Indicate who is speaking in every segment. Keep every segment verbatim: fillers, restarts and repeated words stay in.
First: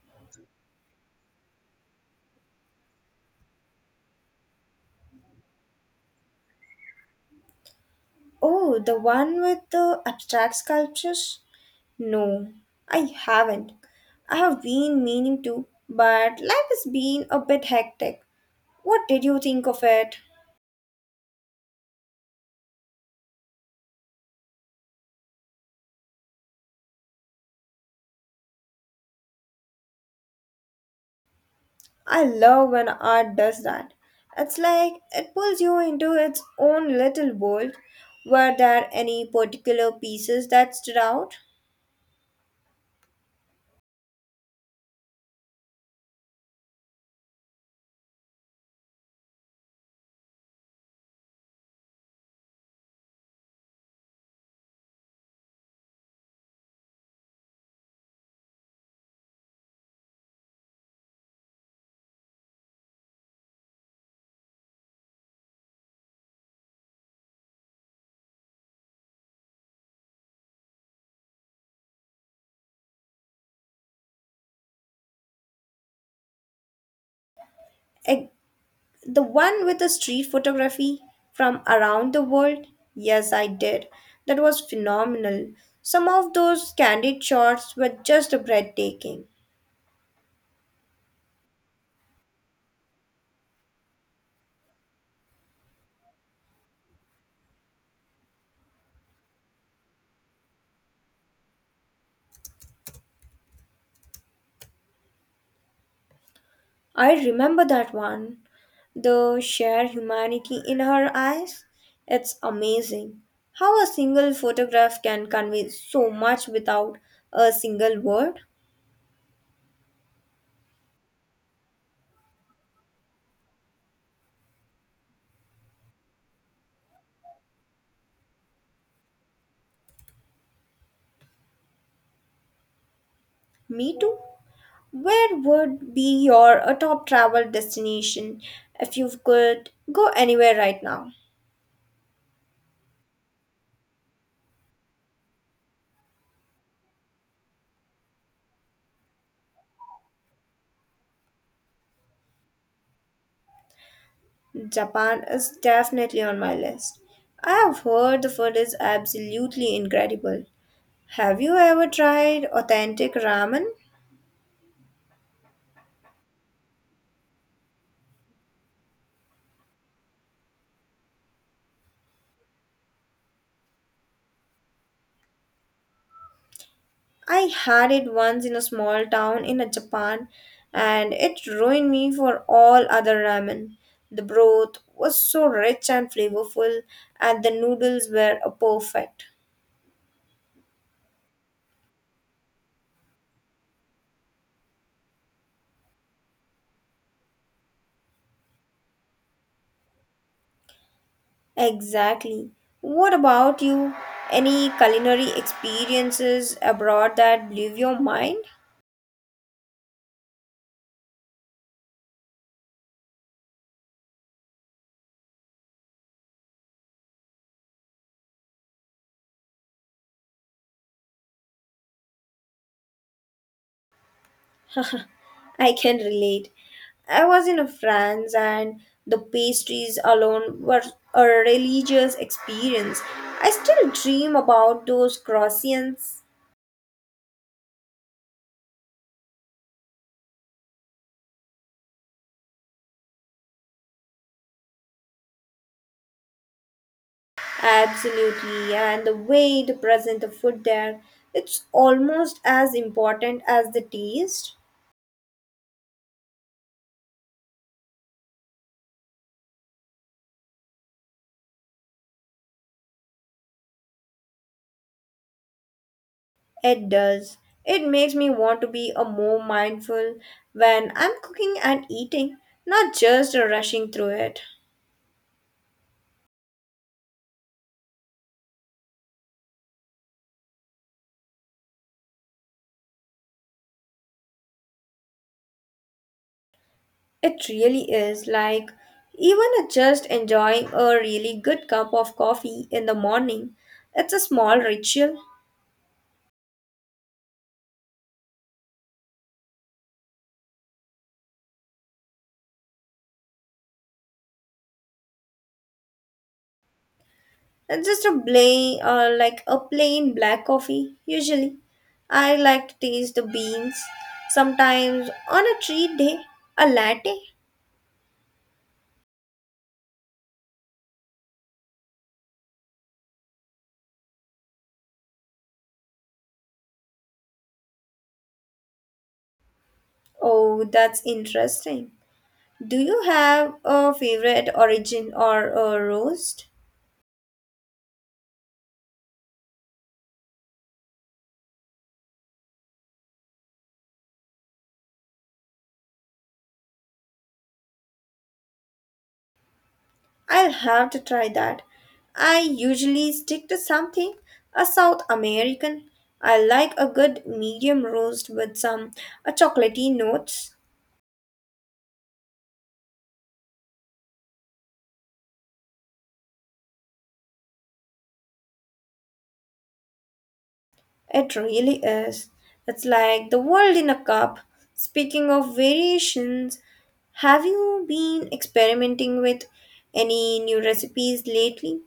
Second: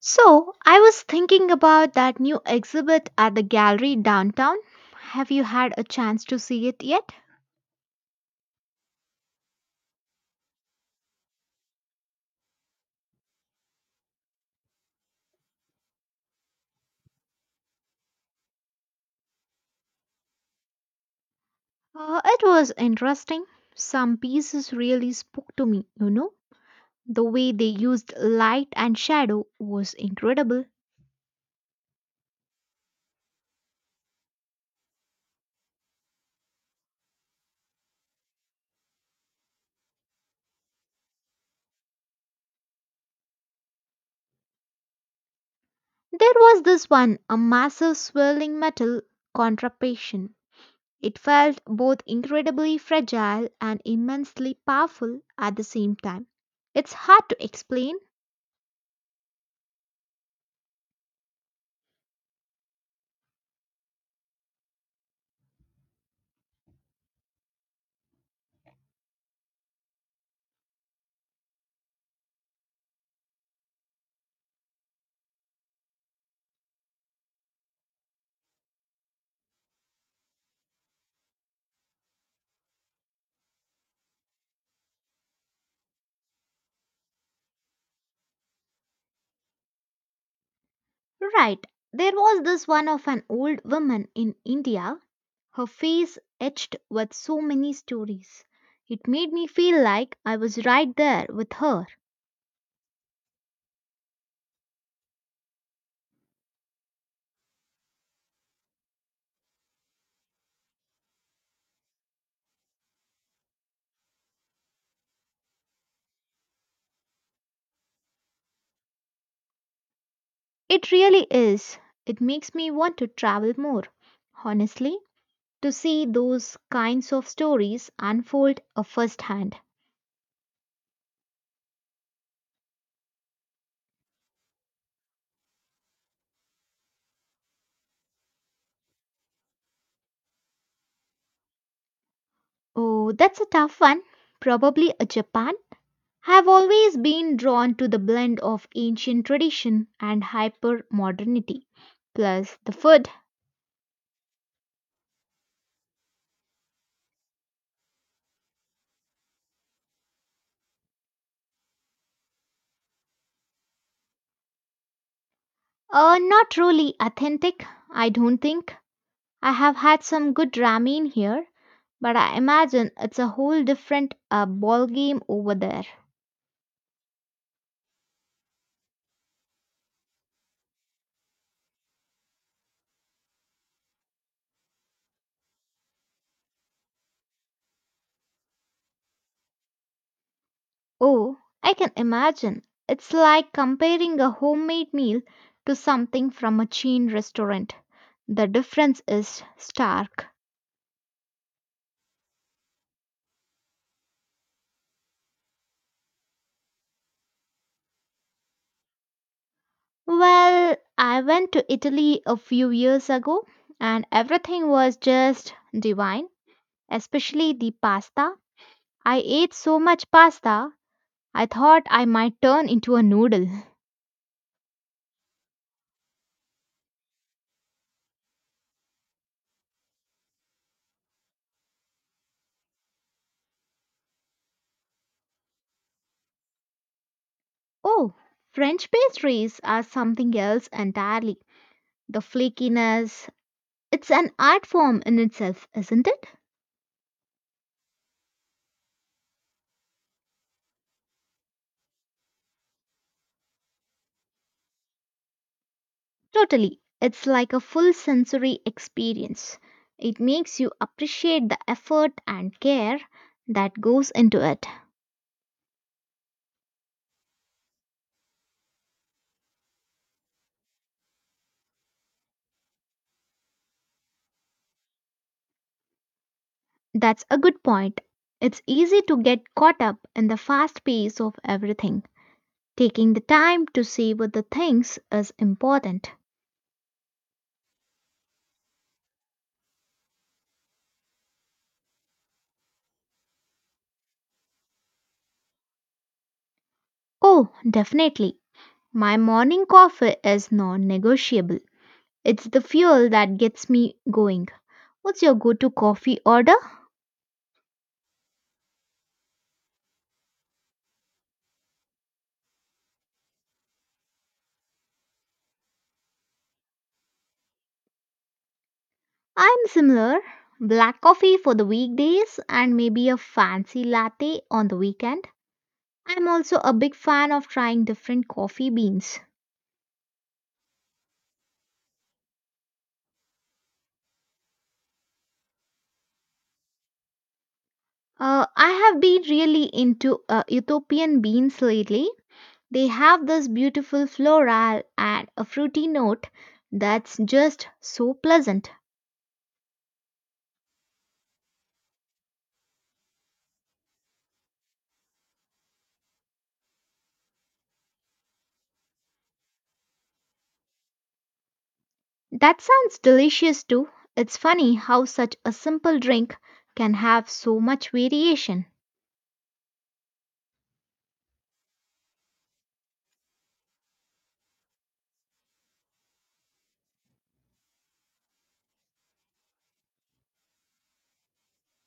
Speaker 1: So, I was thinking about that new exhibit at the gallery downtown. Have you had a chance to see it yet?
Speaker 2: Oh, the one with the abstract sculptures? No, I haven't. I have been meaning to, but life has been a bit hectic. What did you think of it?
Speaker 1: Uh, it was interesting. Some pieces really spoke to me, you know. The way they used light and shadow was incredible.
Speaker 2: I love when art does that. It's like it pulls you into its own little world. Were there any particular pieces that stood out?
Speaker 1: There was this one, a massive swirling metal contraption. It felt both incredibly fragile and immensely powerful at the same time. It's hard to explain.
Speaker 2: E- The one with the street photography from around the world? Yes, I did. That was phenomenal. Some of those candid shots were just breathtaking.
Speaker 1: Right, there was this one of an old woman in India, her face etched with so many stories. It made me feel like I was right there with her.
Speaker 2: I remember that one. The sheer humanity in her eyes. It's amazing how a single photograph can convey so much without a single word.
Speaker 1: It really is. It makes me want to travel more, honestly, to see those kinds of stories unfold a first hand.
Speaker 2: Me too. Where would be your uh, top travel destination if you could go anywhere right now?
Speaker 1: Oh, that's a tough one. Probably a Japan. I've always been drawn to the blend of ancient tradition and hyper modernity. Plus, the food.
Speaker 2: Japan is definitely on my list. I have heard the food is absolutely incredible. Have you ever tried authentic ramen?
Speaker 1: Uh, not really authentic, I don't think. I have had some good ramen here, but I imagine it's a whole different uh, ball game over there.
Speaker 2: I had it once in a small town in a Japan and it ruined me for all other ramen. The broth was so rich and flavorful and the noodles were a perfect.
Speaker 1: Oh, I can imagine. It's like comparing a homemade meal to something from a chain restaurant. The difference is stark.
Speaker 2: Exactly. What about you? Any culinary experiences abroad that blew your mind?
Speaker 1: Well, I went to Italy a few years ago and everything was just divine, especially the pasta. I ate so much pasta I thought I might turn into a noodle.
Speaker 2: I can relate. I was in France and the pastries alone were a religious experience. I still dream about those croissants.
Speaker 1: Oh, French pastries are something else entirely. The flakiness, it's an art form in itself, isn't it?
Speaker 2: Absolutely, and the way they present the food there, it's almost as important as the taste.
Speaker 1: Totally. It's like a full sensory experience. It makes you appreciate the effort and care that goes into it.
Speaker 2: It does. It makes me want to be a more mindful when I'm cooking and eating, not just rushing through it.
Speaker 1: That's a good point. It's easy to get caught up in the fast pace of everything. Taking the time to savor the things is important.
Speaker 2: It really is like even a- just enjoying a really good cup of coffee in the morning. It's a small ritual.
Speaker 1: Oh, definitely. My morning coffee is non negotiable. It's the fuel that gets me going. What's your go to coffee order?
Speaker 2: It's just a plain, uh, like a plain black coffee usually. I like to taste the beans. Sometimes on a treat day, a latte.
Speaker 1: I'm similar. Black coffee for the weekdays and maybe a fancy latte on the weekend. I'm also a big fan of trying different coffee beans.
Speaker 2: Oh, that's interesting. Do you have a favorite origin or a roast?
Speaker 1: Uh, I have been really into uh, Ethiopian beans lately. They have this beautiful floral and a fruity note that's just so pleasant.
Speaker 2: I'll have to try that. I usually stick to something a South American. I like a good medium roast with some a chocolatey notes.
Speaker 1: That sounds delicious too. It's funny how such a simple drink can have so much variation.
Speaker 2: It really is. It's like the world in a cup. Speaking of variations, have you been experimenting with any new recipes lately?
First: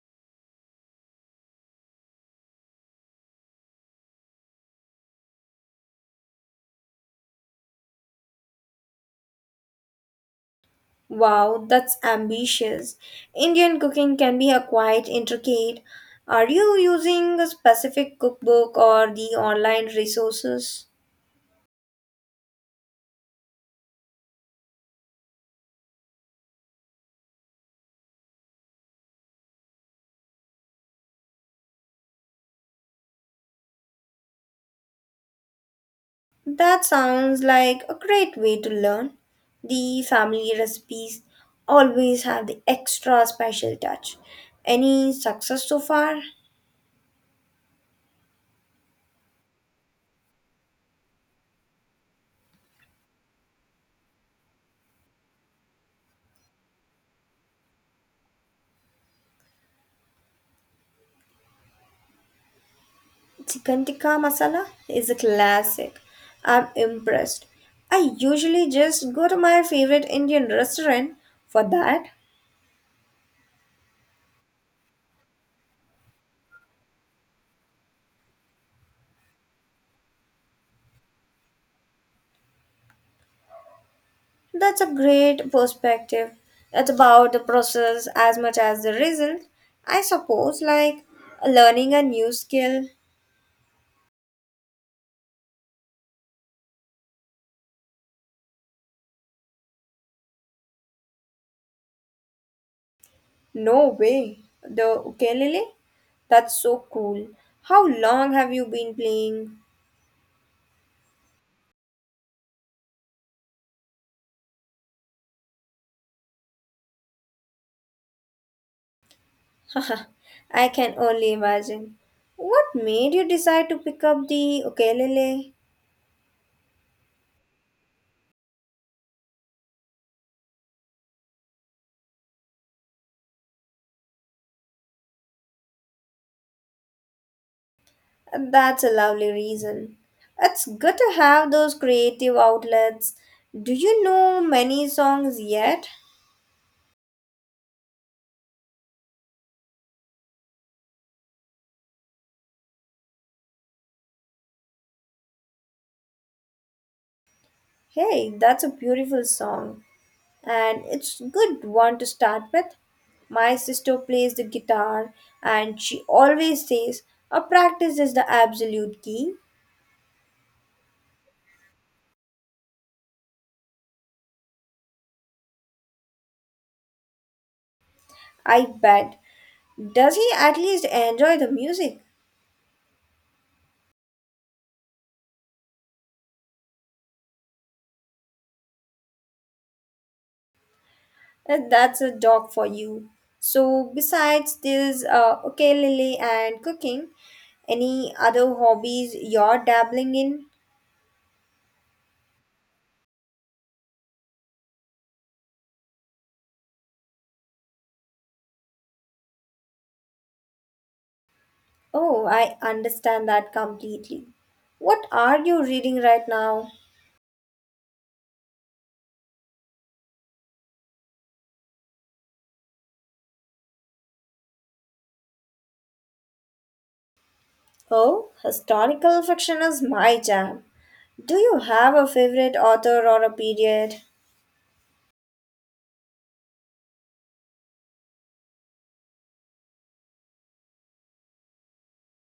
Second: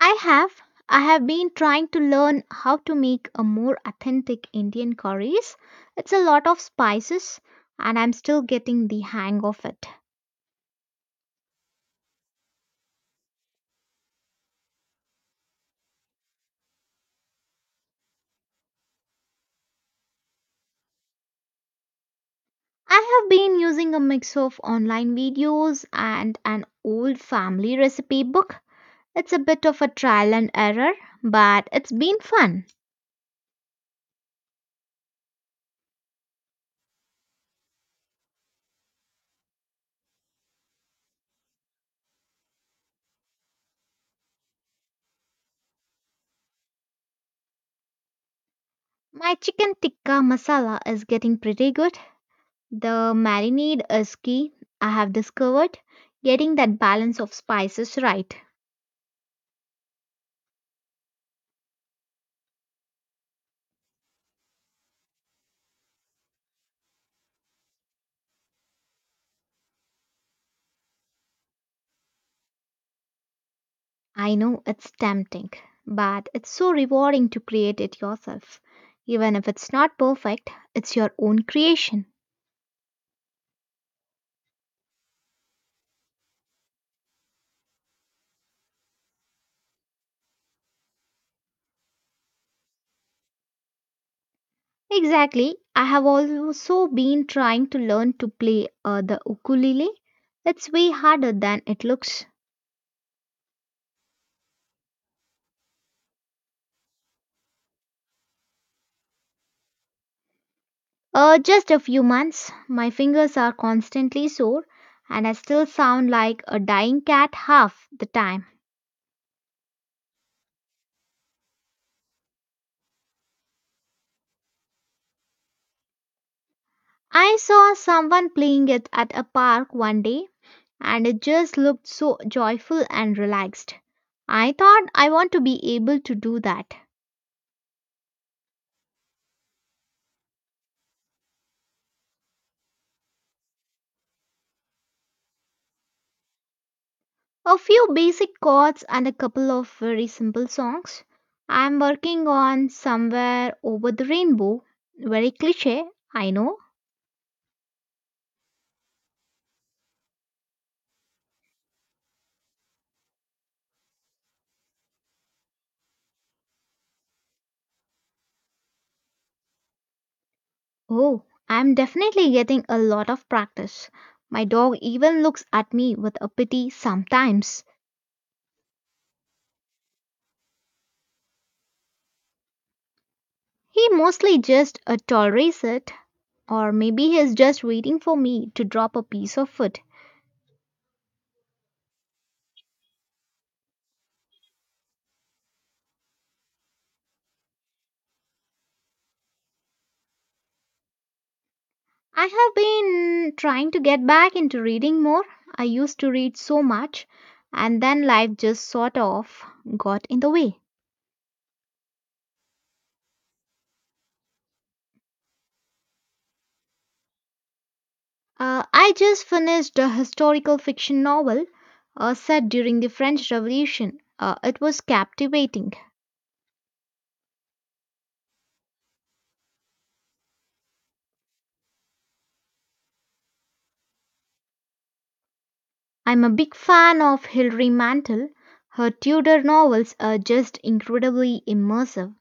Speaker 1: I have. I have been trying to learn how to make a more authentic Indian curries. It's a lot of spices and I'm still getting the hang of it.
Speaker 2: Wow, that's ambitious. Indian cooking can be a quite intricate. Are you using a specific cookbook or the online resources?
Speaker 1: I have been using a mix of online videos and an old family recipe book. It's a bit of a trial and error, but it's been fun.
Speaker 2: That sounds like a great way to learn. The family recipes always have the extra special touch. Any success so far?
Speaker 1: My chicken tikka masala is getting pretty good. The marinade is key. I have discovered getting that balance of spices right.
Speaker 2: Chicken tikka masala is a classic. I'm impressed. I usually just go to my favorite Indian restaurant for that.
Speaker 1: I know it's tempting, but it's so rewarding to create it yourself. Even if it's not perfect, it's your own creation.
Speaker 2: That's a great perspective. It's about the process as much as the result. I suppose, like learning a new skill.
Speaker 1: Exactly. I have also been trying to learn to play uh, the ukulele. It's way harder than it looks.
Speaker 2: No way. The ukulele? That's so cool. How long have you been playing?
Speaker 1: Uh, just a few months, my fingers are constantly sore, and I still sound like a dying cat half the time.
Speaker 2: I can only imagine. What made you decide to pick up the ukulele?
Speaker 1: I saw someone playing it at a park one day and it just looked so joyful and relaxed. I thought I want to be able to do that.
Speaker 2: That's a lovely reason. It's good to have those creative outlets. Do you know many songs yet?
Speaker 1: A few basic chords and a couple of very simple songs. I'm working on Somewhere Over the Rainbow. Very cliche, I know.
Speaker 2: Hey, that's a beautiful song, and it's good one to start with. My sister plays the guitar, and she always says, "A practice is the absolute key."
Speaker 1: Oh, I'm definitely getting a lot of practice. My dog even looks at me with a pity sometimes.
Speaker 2: I bet. Does he at least enjoy the music?
Speaker 1: He mostly just uh, tolerates it, or maybe he's just waiting for me to drop a piece of food.
Speaker 2: Uh, That's a dog for you. So, besides this uh, ukulele and cooking, any other hobbies you're dabbling in?
Speaker 1: I have been trying to get back into reading more. I used to read so much, and then life just sort of got in the way.
Speaker 2: Oh, I understand that completely. What are you reading right now?
Speaker 1: Uh, I just finished a historical fiction novel uh, set during the French Revolution. Uh, it was captivating.
Speaker 2: Oh, historical fiction is my jam. Do you have a favorite author or a period?
Speaker 1: I'm a big fan of Hilary Mantel. Her Tudor novels are just incredibly immersive,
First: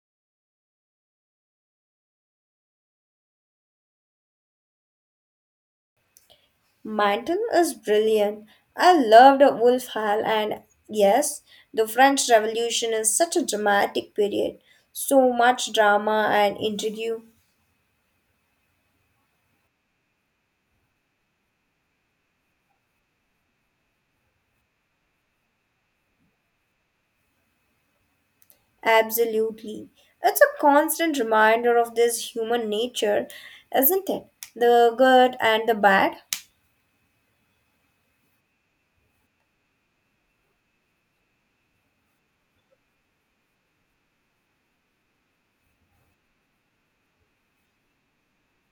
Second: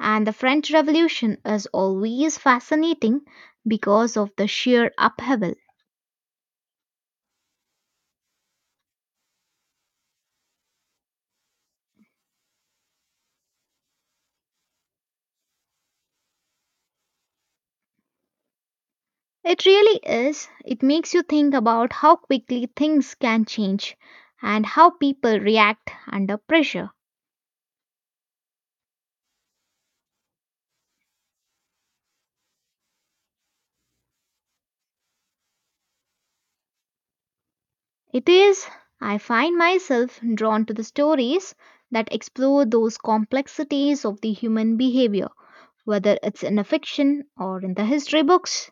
Speaker 1: and the French Revolution is always fascinating because of the sheer upheaval.
Speaker 2: Mantle is brilliant. I loved Wolf Hall, and yes, the French Revolution is such a dramatic period. So much drama and intrigue.
Speaker 1: It really is. It makes you think about how quickly things can change and how people react under pressure.
Speaker 2: Absolutely. It's a constant reminder of this human nature, isn't it? The good and the bad.
Speaker 1: It is. I find myself drawn to the stories that explore those complexities of the human behavior, whether it's in a fiction or in the history books.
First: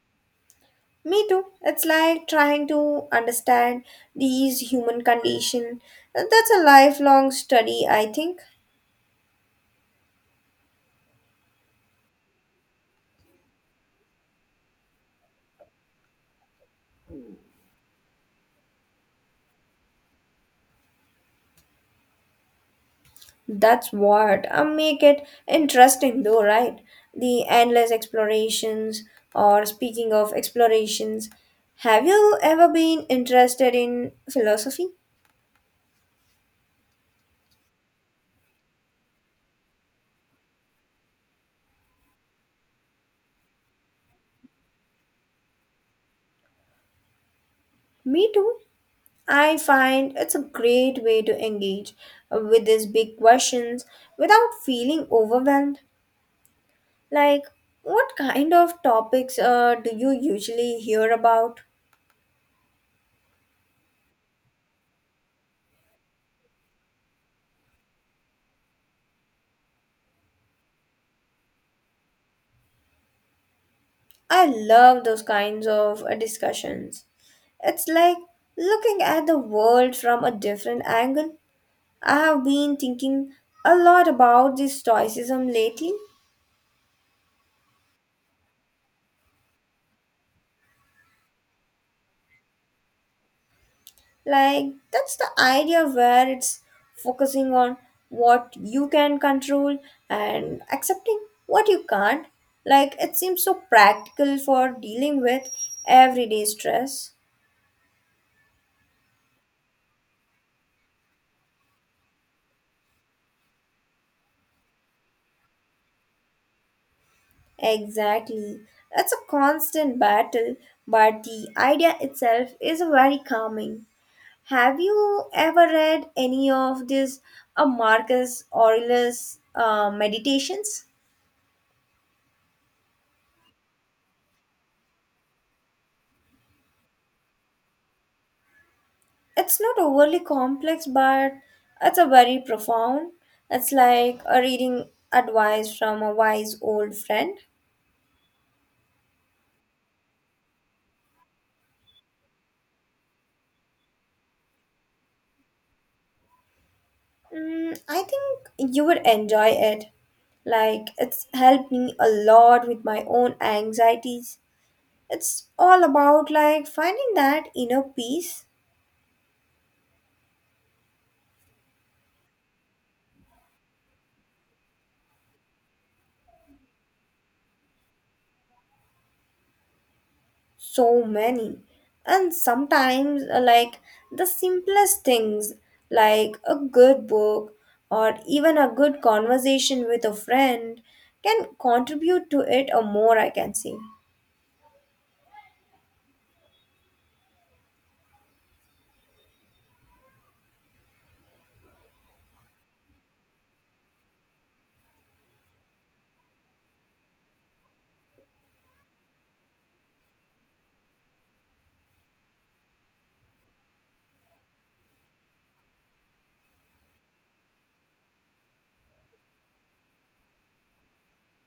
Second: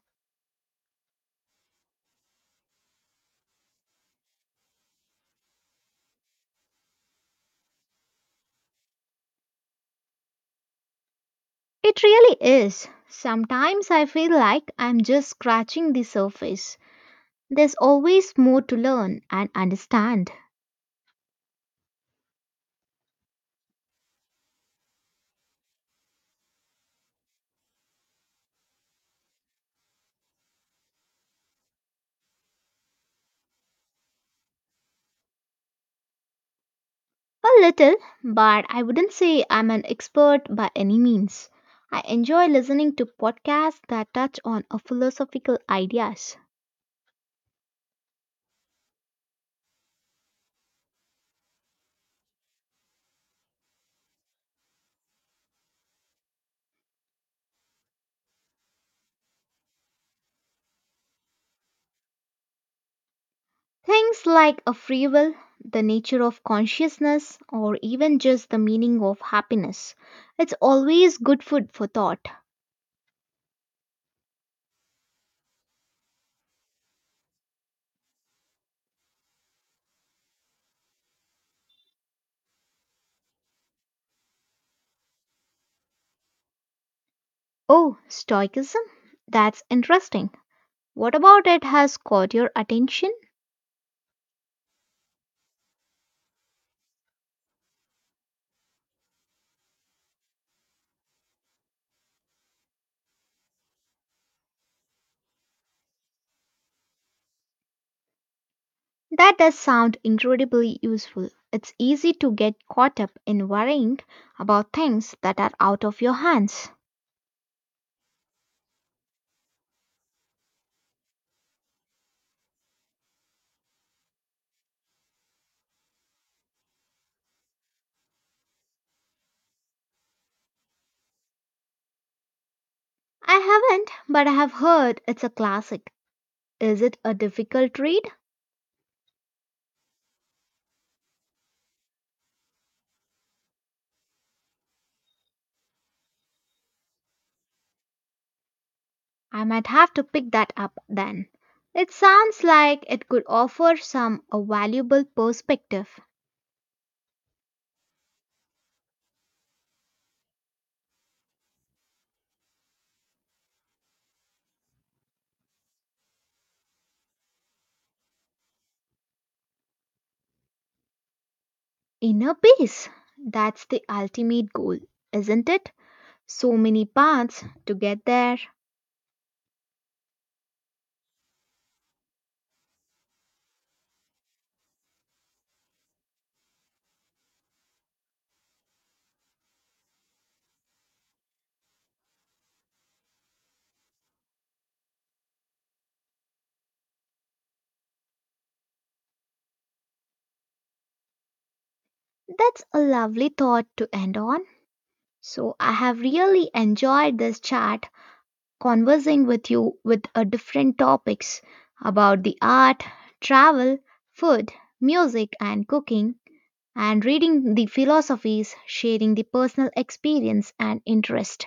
Speaker 2: Me too. It's like trying to understand these human condition. That's a lifelong study, I think.
Speaker 1: It really is. Sometimes I feel like I'm just scratching the surface. There's always more to learn and understand.
Speaker 2: That's what uh, make it interesting, though, right? The endless explorations. Or speaking of explorations, have you ever been interested in philosophy?
Speaker 1: A little, but I wouldn't say I'm an expert by any means. I enjoy listening to podcasts that touch on a philosophical ideas.
Speaker 2: Me too. I find it's a great way to engage with these big questions without feeling overwhelmed. Like, what kind of topics uh, do you usually hear about?
Speaker 1: Things like a free will, the nature of consciousness, or even just the meaning of happiness. It's always good food for thought.
Speaker 2: I love those kinds of uh, discussions. It's like looking at the world from a different angle. I have been thinking a lot about this stoicism lately.
Speaker 1: Oh, Stoicism? That's interesting. What about it has caught your attention?
Speaker 2: Like, that's the idea where it's focusing on what you can control and accepting what you can't. Like, it seems so practical for dealing with everyday stress.
Speaker 1: That does sound incredibly useful. It's easy to get caught up in worrying about things that are out of your hands.
Speaker 2: Exactly. That's a constant battle, but the idea itself is very calming. Have you ever read any of this uh, Marcus Aurelius uh, meditations?
Speaker 1: I haven't, but I have heard it's a classic. Is it a difficult read?
Speaker 2: It's not overly complex, but it's a very profound. It's like a reading advice from a wise old friend.
Speaker 1: I might have to pick that up then. It sounds like it could offer some a valuable perspective.
Speaker 2: Mm, I think you would enjoy it. Like, it's helped me a lot with my own anxieties. It's all about like finding that inner peace.
Speaker 1: Inner peace. That's the ultimate goal, isn't it? So many paths to get there.
Speaker 2: So many. And sometimes, uh, like the simplest things, like a good book or even a good conversation with a friend, can contribute to it or more, I can say.
Speaker 1: That's a lovely thought to end on. So, I have really enjoyed this chat, conversing with you with a different topics about the art, travel, food, music, and cooking, and reading the philosophies, sharing the personal experience and interest.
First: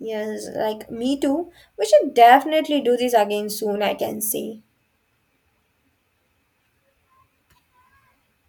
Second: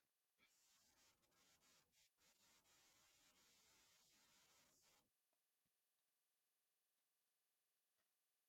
Speaker 2: Yes, like me too. We should definitely do this again soon, I can say.